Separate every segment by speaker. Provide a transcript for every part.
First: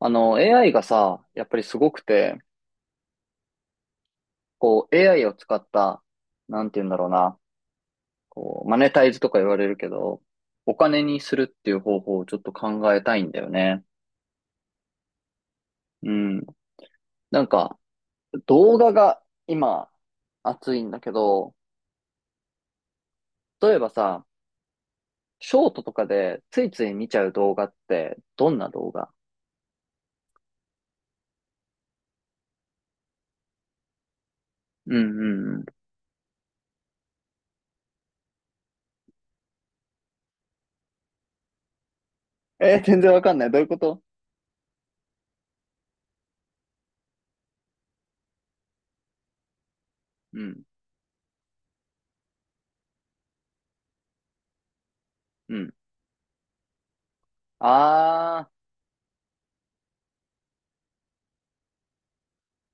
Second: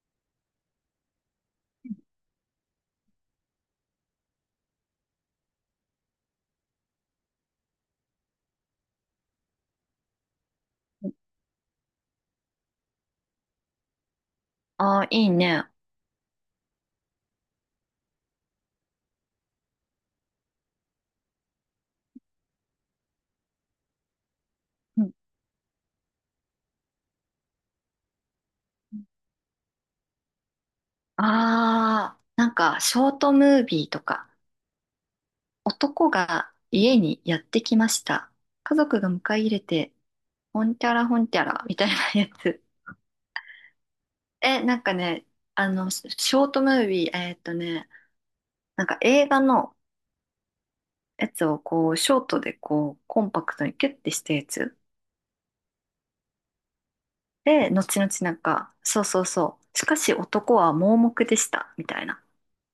Speaker 1: AI がさ、やっぱりすごくて、AI を使った、なんて言うんだろうな、マネタイズとか言われるけど、お金にするっていう方法をちょっと考えたいんだよね。
Speaker 2: ああ、いいね。
Speaker 1: うん。なんか、動画が今、熱いんだけど、例えばさ、
Speaker 2: うん。
Speaker 1: ショートとかでついつい見ちゃう動画って、どんな動画？
Speaker 2: ああ、なんか、ショートムービーとか、
Speaker 1: うんうんうん。
Speaker 2: 男が家にやってきました。家族が迎え入れて、ほんてゃらほんてゃら、みたいな やつ。
Speaker 1: 全然わかんない。どういうこと？
Speaker 2: え、なんかね、ショートムービー、なんか映画の
Speaker 1: うん。
Speaker 2: やつをこう、ショートでこう、コンパクトにキュッてしたやつ。
Speaker 1: うん。
Speaker 2: で、後々なん
Speaker 1: あ、
Speaker 2: か、そうそうそう。しかし男は盲目でした、みたいな。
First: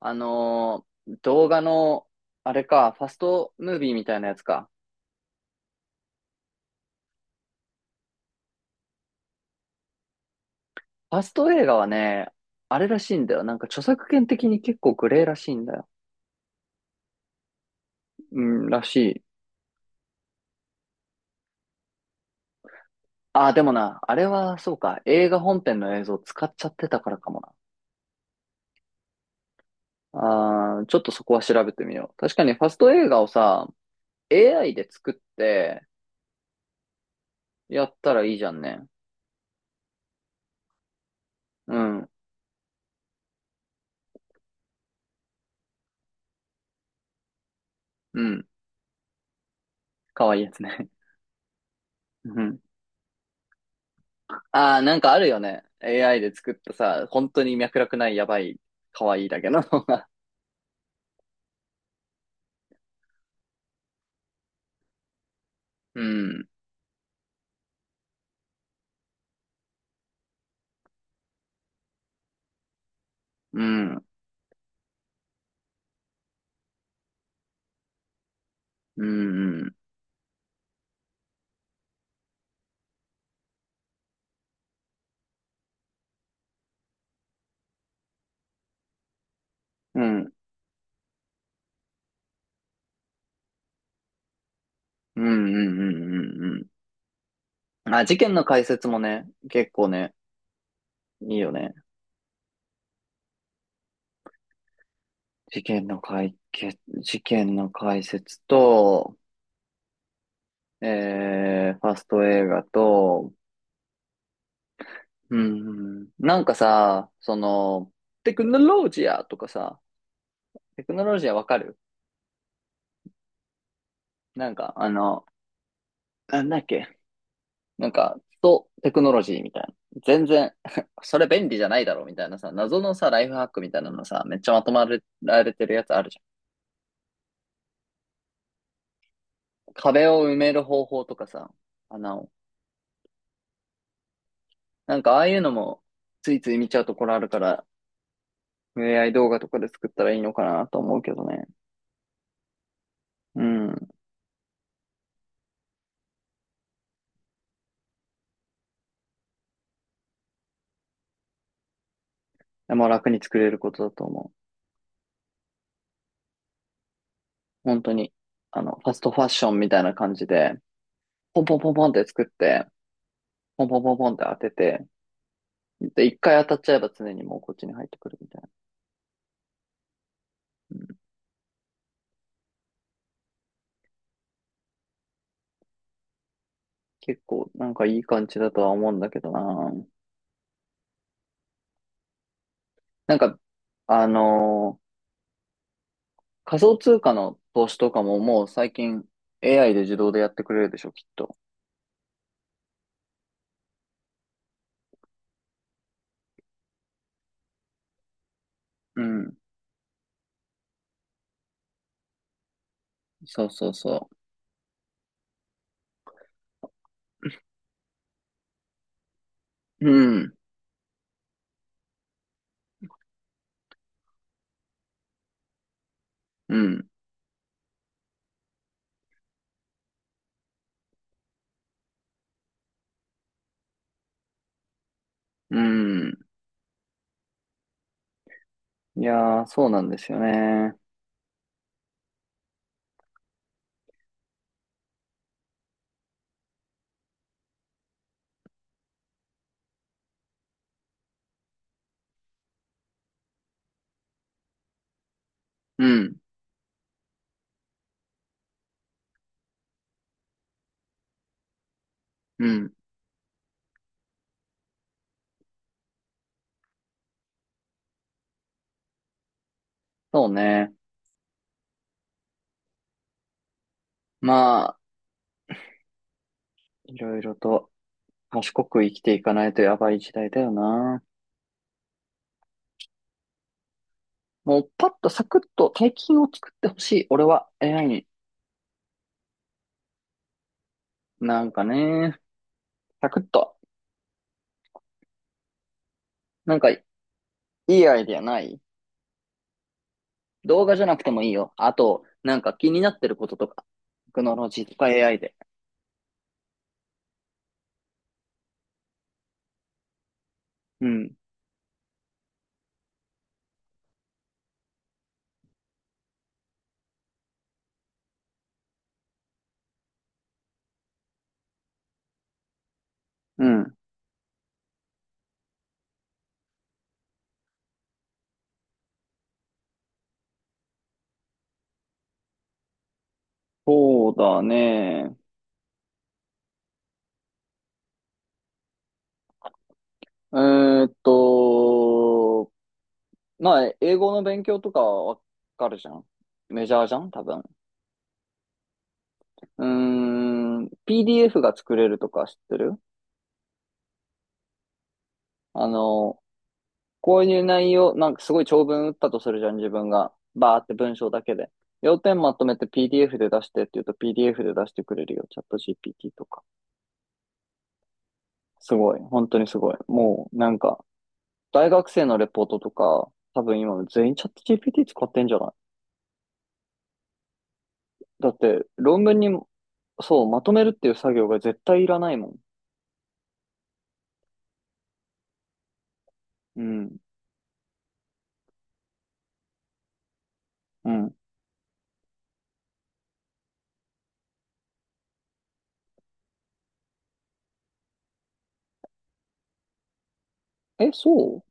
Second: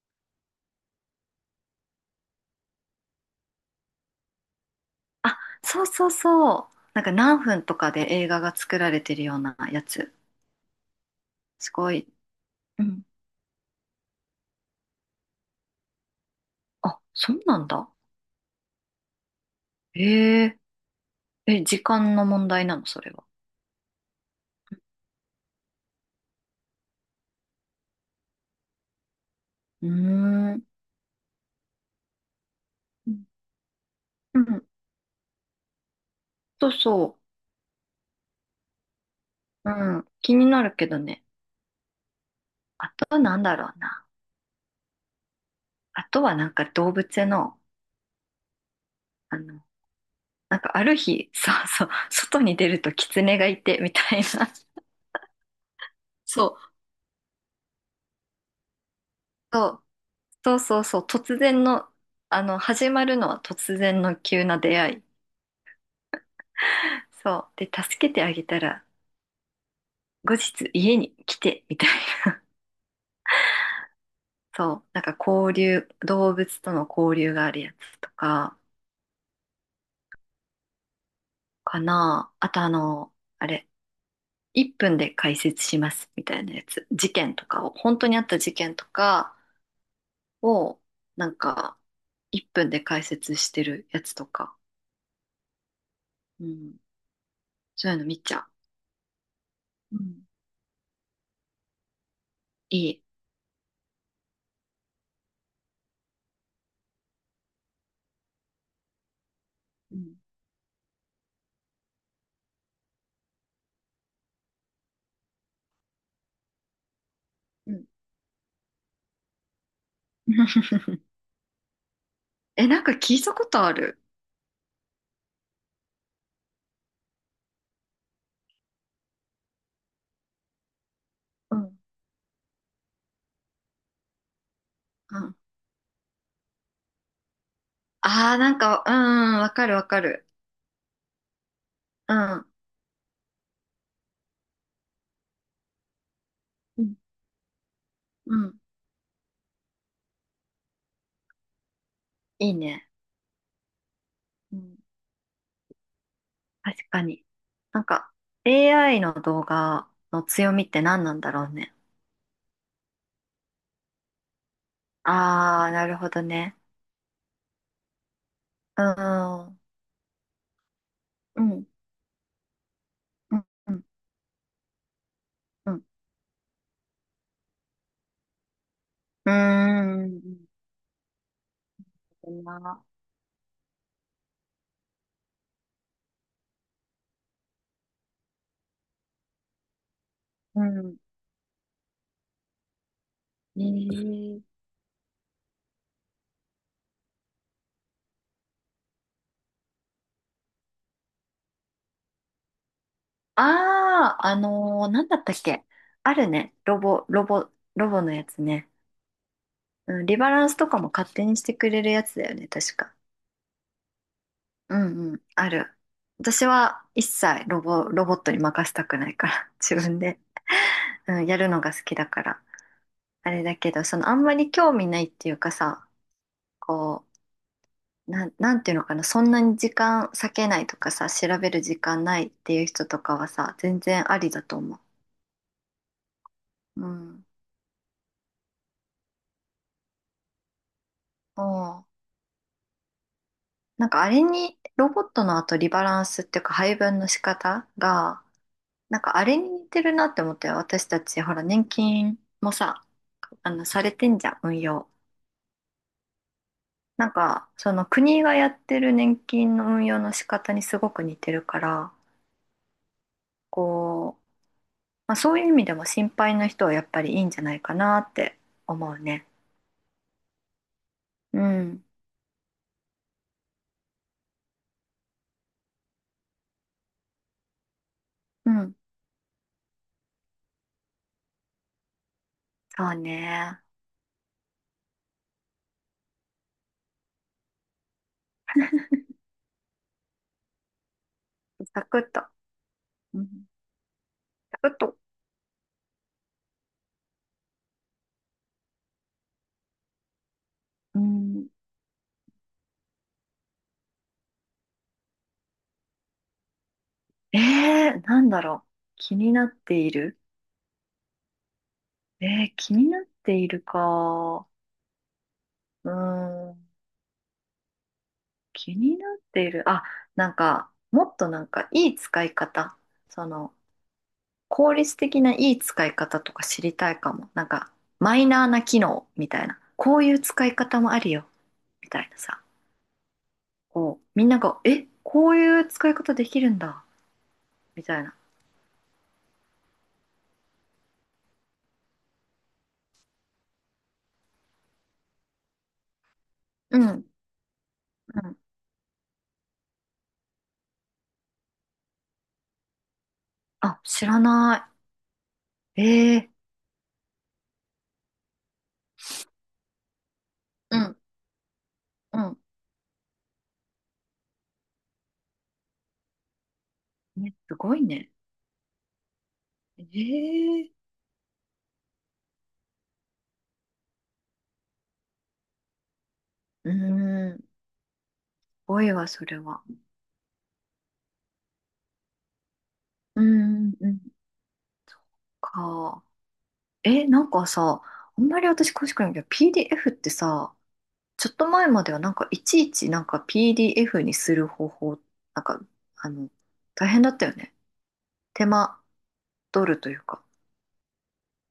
Speaker 1: あのー動画の、あれか、ファストムービーみたいなやつか。
Speaker 2: あ、そうそうそう。なんか何分とかで映画が作られてるようなやつ。
Speaker 1: ファスト映
Speaker 2: す
Speaker 1: 画は
Speaker 2: ごい。
Speaker 1: ね、あ
Speaker 2: う
Speaker 1: れら
Speaker 2: ん。
Speaker 1: しいんだよ。なんか著作権的に結構グレーらしいんだよ。
Speaker 2: あ、そうなんだ。
Speaker 1: うん、らしい。
Speaker 2: へえ。え、時間の問題なの、それは。
Speaker 1: あー、でもな、あれはそうか、映画本編の映像使っちゃってたからかもな。
Speaker 2: うーん。
Speaker 1: あー、ちょっとそこは調べてみよう。確かにファスト映
Speaker 2: う
Speaker 1: 画
Speaker 2: ん。
Speaker 1: をさ、
Speaker 2: うん。
Speaker 1: AI で作って
Speaker 2: そうそ
Speaker 1: やったらいいじゃんね。
Speaker 2: う。うん。気になるけどね。
Speaker 1: うん、
Speaker 2: あとなんだろうな。あとはなんか動物園の、
Speaker 1: うん、
Speaker 2: あの、
Speaker 1: かわいいや
Speaker 2: なん
Speaker 1: つ
Speaker 2: かあ
Speaker 1: ね。
Speaker 2: る日、そうそう、
Speaker 1: う
Speaker 2: 外に
Speaker 1: ん、
Speaker 2: 出ると狐がいて、みたいな。
Speaker 1: ああ、なんかあるよね。AI で
Speaker 2: そ
Speaker 1: 作っ
Speaker 2: う、
Speaker 1: たさ、本当に脈絡ないやばい、可愛いだけの。
Speaker 2: そう、そうそうそう、突然の、始まるのは突然の急な出会い。
Speaker 1: うん、
Speaker 2: そう。で、助けてあげたら、後日家に来て、みたいな。
Speaker 1: うん、
Speaker 2: そう。なんか交流、動物との交流があるやつとか、
Speaker 1: うん、うん、
Speaker 2: かな。あと、あの、あれ、1分で解説します、みたいなやつ。事件とかを、本当にあった事件とか
Speaker 1: うん、うん、
Speaker 2: を、なんか、1分で解説してるやつとか。
Speaker 1: うん、う
Speaker 2: う
Speaker 1: ん、
Speaker 2: ん。そ
Speaker 1: う
Speaker 2: う
Speaker 1: ん。
Speaker 2: いう
Speaker 1: あ、
Speaker 2: の
Speaker 1: 事
Speaker 2: 見ち
Speaker 1: 件の
Speaker 2: ゃ
Speaker 1: 解説もね、結構
Speaker 2: う。う
Speaker 1: ね、
Speaker 2: ん。
Speaker 1: いいよね。
Speaker 2: いい。
Speaker 1: 事件の解決、事件の解説と、
Speaker 2: うん。
Speaker 1: ファスト映画と、うん、なんかさ、そ
Speaker 2: うん。
Speaker 1: の、テクノロジアとかさ、テクノロジアわかる？
Speaker 2: え、なんか聞いたことある。
Speaker 1: なんか、あの、なんだっけなんか、とテクノロジーみたいな。全然 それ便
Speaker 2: う
Speaker 1: 利じゃ
Speaker 2: ん。
Speaker 1: ないだろうみたいなさ、謎のさ、ライフハックみたいなのさ、めっちゃまとま
Speaker 2: うん。
Speaker 1: られてるやつあるじゃ
Speaker 2: ああ、なんか、うん、わか
Speaker 1: ん。
Speaker 2: るわか
Speaker 1: 壁を
Speaker 2: る。
Speaker 1: 埋める方法とかさ、穴
Speaker 2: う
Speaker 1: を。
Speaker 2: ん
Speaker 1: ああいうのも、ついつい見ちゃ
Speaker 2: う
Speaker 1: うと
Speaker 2: ん。
Speaker 1: ころあるから、
Speaker 2: うん。
Speaker 1: AI 動画とかで作ったらいいのかなと思うけどね。
Speaker 2: いいね。
Speaker 1: うん。
Speaker 2: うん。確かに。なんか、AI の動画の強みって何なんだろうね。
Speaker 1: でも楽に作れることだと思
Speaker 2: あー、なるほどね。
Speaker 1: う。本当に。あの、
Speaker 2: う
Speaker 1: ファストファッション
Speaker 2: ん。
Speaker 1: みたいな感じで、ポ
Speaker 2: う
Speaker 1: ンポン
Speaker 2: ん。
Speaker 1: ポンポンって作って、
Speaker 2: うん。
Speaker 1: ポン
Speaker 2: う
Speaker 1: ポ
Speaker 2: ん。
Speaker 1: ンポンポンって当てて、
Speaker 2: うん。
Speaker 1: で、一回当たっちゃえば常にもうこっちに入ってくるみたいな。
Speaker 2: うーん。
Speaker 1: うん、
Speaker 2: そんな。
Speaker 1: 結構なんかいい感じだとは思うんだけどな。
Speaker 2: うん。
Speaker 1: なんか、
Speaker 2: ね
Speaker 1: あ
Speaker 2: え。
Speaker 1: のー仮想通貨の投資とかももう最近 AI で自動でやってくれるでしょ、きっと。
Speaker 2: あー、なんだったっけ。あるね。ロボのやつね。
Speaker 1: うん。
Speaker 2: うん。リバランスとかも勝手にしてくれるやつだよね。確か。
Speaker 1: そうそうそ
Speaker 2: うんうん、ある。私は一切ロボットに任せたくないから、自
Speaker 1: う。う
Speaker 2: 分で、
Speaker 1: ん。
Speaker 2: うん、やるのが好きだから。あれだけど、あんまり興味ないっていうかさ、
Speaker 1: うん。
Speaker 2: こう、なんていうのかな、そんなに時間割けないとかさ、調べる時間ないっていう人とかはさ、全然ありだと思
Speaker 1: うん。
Speaker 2: う。うん。
Speaker 1: いやー、そうなんですよね。
Speaker 2: おう。なんかあれに、ロボットの後リバランスっていうか配分の仕方が、なんかあれに似てるなって思って、私たちほら、年金もさ、されてんじゃん、運用。
Speaker 1: うん。
Speaker 2: なんかその国がやってる年金の運用の仕方にすごく似てるから、
Speaker 1: うん。
Speaker 2: こう、まあ、そういう意味でも心配な人はやっぱりいいんじゃないかなって思うね。
Speaker 1: そうね。
Speaker 2: うん。
Speaker 1: まあ、いろいろと
Speaker 2: う
Speaker 1: 賢
Speaker 2: ん。
Speaker 1: く生きていかないとやばい時代だよな。
Speaker 2: そうね。
Speaker 1: もうパッとサクッと大金を作ってほしい。俺は AI に。なんか
Speaker 2: サクッ
Speaker 1: ね、
Speaker 2: と、
Speaker 1: サク
Speaker 2: う
Speaker 1: ッ
Speaker 2: ん、
Speaker 1: と。
Speaker 2: サクッと、
Speaker 1: なんかいいアイディアない？動画じゃな
Speaker 2: う
Speaker 1: くてもいい
Speaker 2: ん、
Speaker 1: よ。あと、なんか気になってることとか。テクノロジーとか AI で。
Speaker 2: えなんだろう。気になっている。
Speaker 1: うん。
Speaker 2: 気になっているか。うーん。気になっている。あ、なんか、もっとなんか、いい使い方。そ
Speaker 1: う
Speaker 2: の、
Speaker 1: ん。
Speaker 2: 効率的ないい使い方とか知りたいかも。なんか、マイナーな機能みたいな。こういう使い方もあるよ。みたいなさ。こう、
Speaker 1: そう
Speaker 2: みんな
Speaker 1: だ
Speaker 2: が、え、
Speaker 1: ね。
Speaker 2: こういう使い方できるんだ。みたいな。
Speaker 1: えーっと、まあ、英語の勉強とかわかるじゃん。メジ
Speaker 2: う
Speaker 1: ャーじゃ
Speaker 2: ん、
Speaker 1: ん多分。
Speaker 2: うん。
Speaker 1: うーん。PDF が作れるとか知ってる？
Speaker 2: あ、知らな
Speaker 1: あ
Speaker 2: い。
Speaker 1: の、
Speaker 2: ええ。
Speaker 1: こういう内容、なんかすごい長文打ったとするじゃん、自分が。バーって
Speaker 2: う
Speaker 1: 文
Speaker 2: ん、
Speaker 1: 章だけで。要点
Speaker 2: う
Speaker 1: ま
Speaker 2: ん。
Speaker 1: とめて PDF で出してって言うと PDF で出してくれるよ。チャット GPT とか。
Speaker 2: ね、すごいね。
Speaker 1: すごい。本当にすごい。もう、なん
Speaker 2: ええ。
Speaker 1: か、大学生のレポートとか、多分今全員チャット GPT 使ってんじゃない？
Speaker 2: うーん。す
Speaker 1: だって、
Speaker 2: ごい
Speaker 1: 論
Speaker 2: わ、
Speaker 1: 文
Speaker 2: そ
Speaker 1: に
Speaker 2: れ
Speaker 1: も、
Speaker 2: は。
Speaker 1: そう、まとめるっていう作業が絶対いらないもん。
Speaker 2: うーん、うん。か。
Speaker 1: うん。
Speaker 2: え、なんかさ、あんまり私詳しくないけど、PDF ってさ、
Speaker 1: うん。
Speaker 2: ちょっと前まではなんかいちいちなんか PDF にする方法、なんか、あの、大変だったよね。手間取るというか。
Speaker 1: え、そ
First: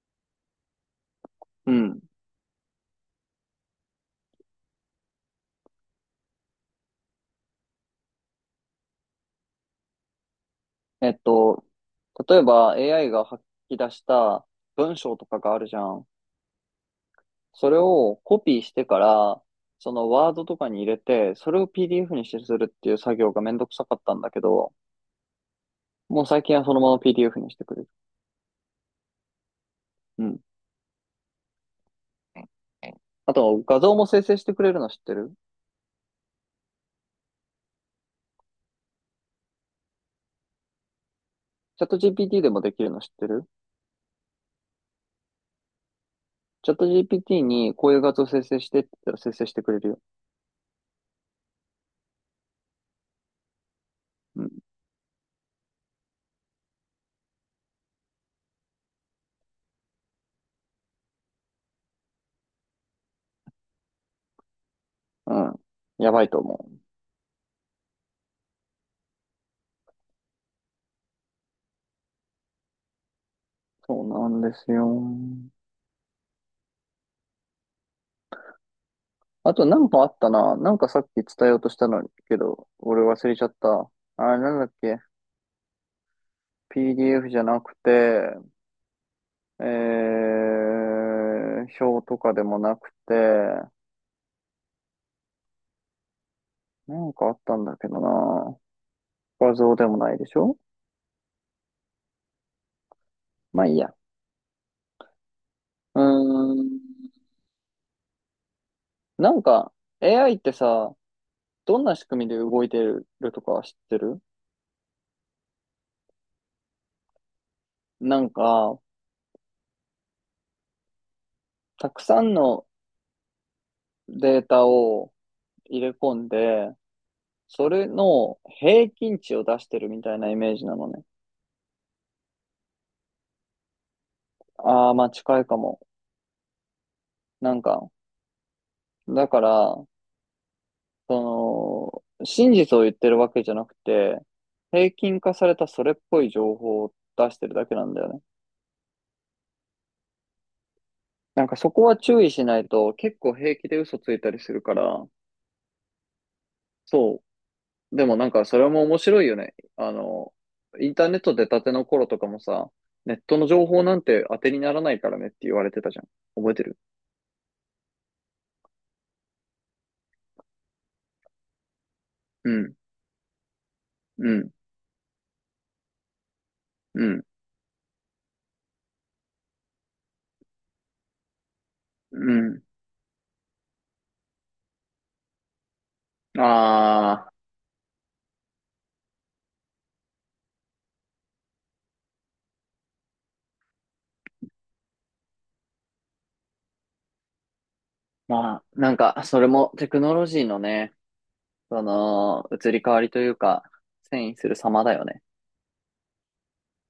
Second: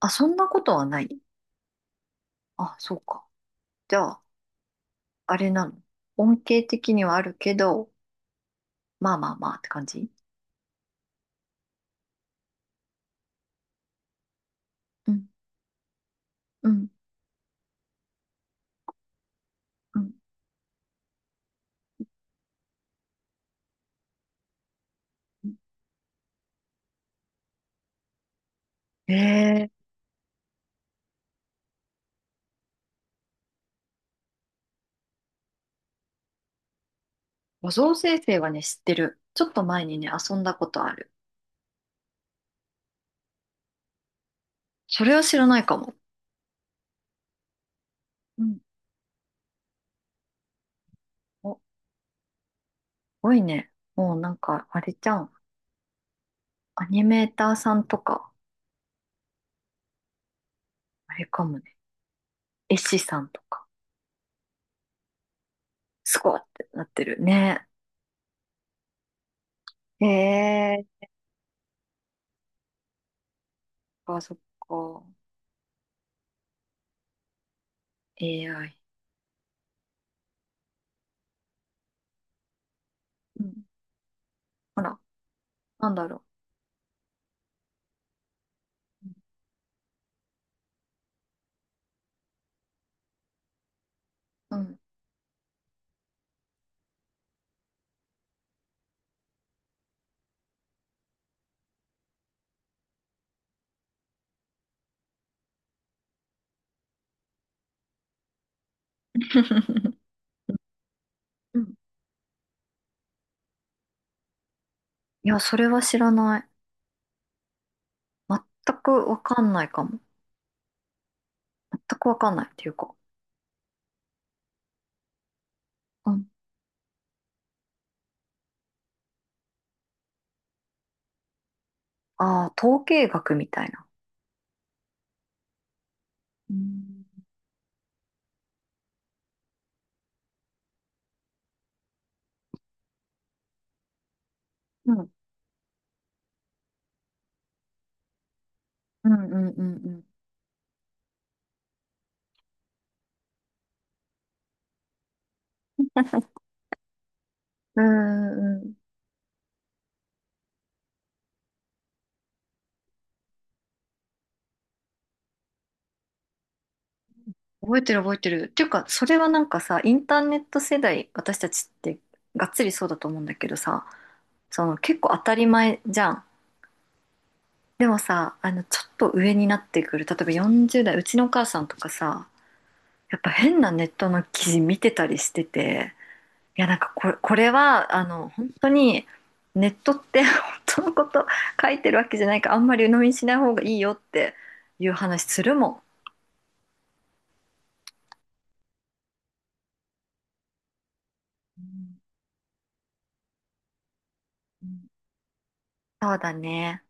Speaker 2: あ、そんなことはない。
Speaker 1: う？うん。
Speaker 2: あ、そうか。じゃあ、あれなの。恩恵的にはあるけど、まあまあまあって感じ。
Speaker 1: えっと、例えば AI が吐き出した文
Speaker 2: う
Speaker 1: 章と
Speaker 2: ん、
Speaker 1: かがあるじゃん。
Speaker 2: うん、
Speaker 1: それをコピーしてから、そ
Speaker 2: う
Speaker 1: の
Speaker 2: ん。
Speaker 1: ワードとかに入れて、それを PDF にしてするっていう作業がめんどくさかったんだけど、
Speaker 2: うん。
Speaker 1: もう最近はそのまま PDF にしてくれる。
Speaker 2: えー、
Speaker 1: うん。あと、画像も生成してくれるの知ってる？
Speaker 2: 画像生成はね、知ってる。ちょっと前にね、遊んだことある。
Speaker 1: チャット GPT でもできるの知ってる？
Speaker 2: それは知らないかも。
Speaker 1: チャット GPT にこういう画像生
Speaker 2: うん。
Speaker 1: 成してって言ったら生成してくれるよ。
Speaker 2: おごいね。もうなん
Speaker 1: うん。
Speaker 2: か、あれじゃん。アニメーターさんとか、あれかもね。絵師さんとか、
Speaker 1: うん。や
Speaker 2: す
Speaker 1: ばい
Speaker 2: ご
Speaker 1: と
Speaker 2: いっ
Speaker 1: 思
Speaker 2: て
Speaker 1: う。
Speaker 2: なってるね。へえ、
Speaker 1: そう
Speaker 2: あ、
Speaker 1: な
Speaker 2: そっ
Speaker 1: んですよ。
Speaker 2: か。AI。
Speaker 1: あと、なんかあったな。なんかさっき伝えようとしたのにけど、俺忘れち
Speaker 2: う
Speaker 1: ゃ
Speaker 2: ん。
Speaker 1: った。あれ、なんだっ
Speaker 2: ほら、
Speaker 1: け？
Speaker 2: なんだろ
Speaker 1: PDF じゃなくて、表とかでもなくて、
Speaker 2: う。うん。
Speaker 1: なんかあったんだけどな。画像でもないでしょ？まあいいや。うーん。なんか、AI ってさ、
Speaker 2: うん。
Speaker 1: どんな仕組みで動いてるとか知ってる？
Speaker 2: いや、それは知らない。
Speaker 1: なん
Speaker 2: 全
Speaker 1: か、
Speaker 2: くわかんないかも。全
Speaker 1: たく
Speaker 2: くわ
Speaker 1: さ
Speaker 2: か
Speaker 1: ん
Speaker 2: んないって
Speaker 1: の
Speaker 2: いうか。
Speaker 1: データを入れ
Speaker 2: う
Speaker 1: 込
Speaker 2: ん。
Speaker 1: んで、それの平均値を出してるみたいなイメージなのね。
Speaker 2: ああ、統計学みたいな。
Speaker 1: ああ、まあ近いかも。
Speaker 2: うん。
Speaker 1: なんか、だから、その、真実を言ってるわけじゃなくて、平
Speaker 2: うん、
Speaker 1: 均化されたそれっぽい情報を出してるだけなんだよね。
Speaker 2: うん、うん、うん。
Speaker 1: なんかそこは注意しないと結構平気で嘘ついたりするから、そ
Speaker 2: う
Speaker 1: う。でもなんか
Speaker 2: ん、
Speaker 1: そ
Speaker 2: う
Speaker 1: れ
Speaker 2: ん、
Speaker 1: も面白いよね。あの、インターネット出たての頃とかもさ、ネットの情報なんて当てにならないからねって言われてたじゃん。覚えてる？
Speaker 2: 覚えてる覚えてる。っていうか、それはなんかさ、インターネット世代、私たちってが
Speaker 1: う
Speaker 2: っつり
Speaker 1: ん、
Speaker 2: そうだと思うんだけどさ、
Speaker 1: うん、
Speaker 2: その結構当たり前じゃん。
Speaker 1: うん、
Speaker 2: でもさ、ちょっと上になってくる、例えば40代、うちのお母さんとかさ、
Speaker 1: うん。
Speaker 2: やっぱ変なネットの記事見てたりしてて、いや、なんかこれ、
Speaker 1: ああ、
Speaker 2: これは、本当に、ネットって 本当のこと書いてるわけじゃないから、あんまり鵜呑みにしない方がいいよっていう話するもん。
Speaker 1: まあ、なんかそれもテクノロジーのね、その、移り変わりというか、遷移する様だよね。
Speaker 2: そうだね。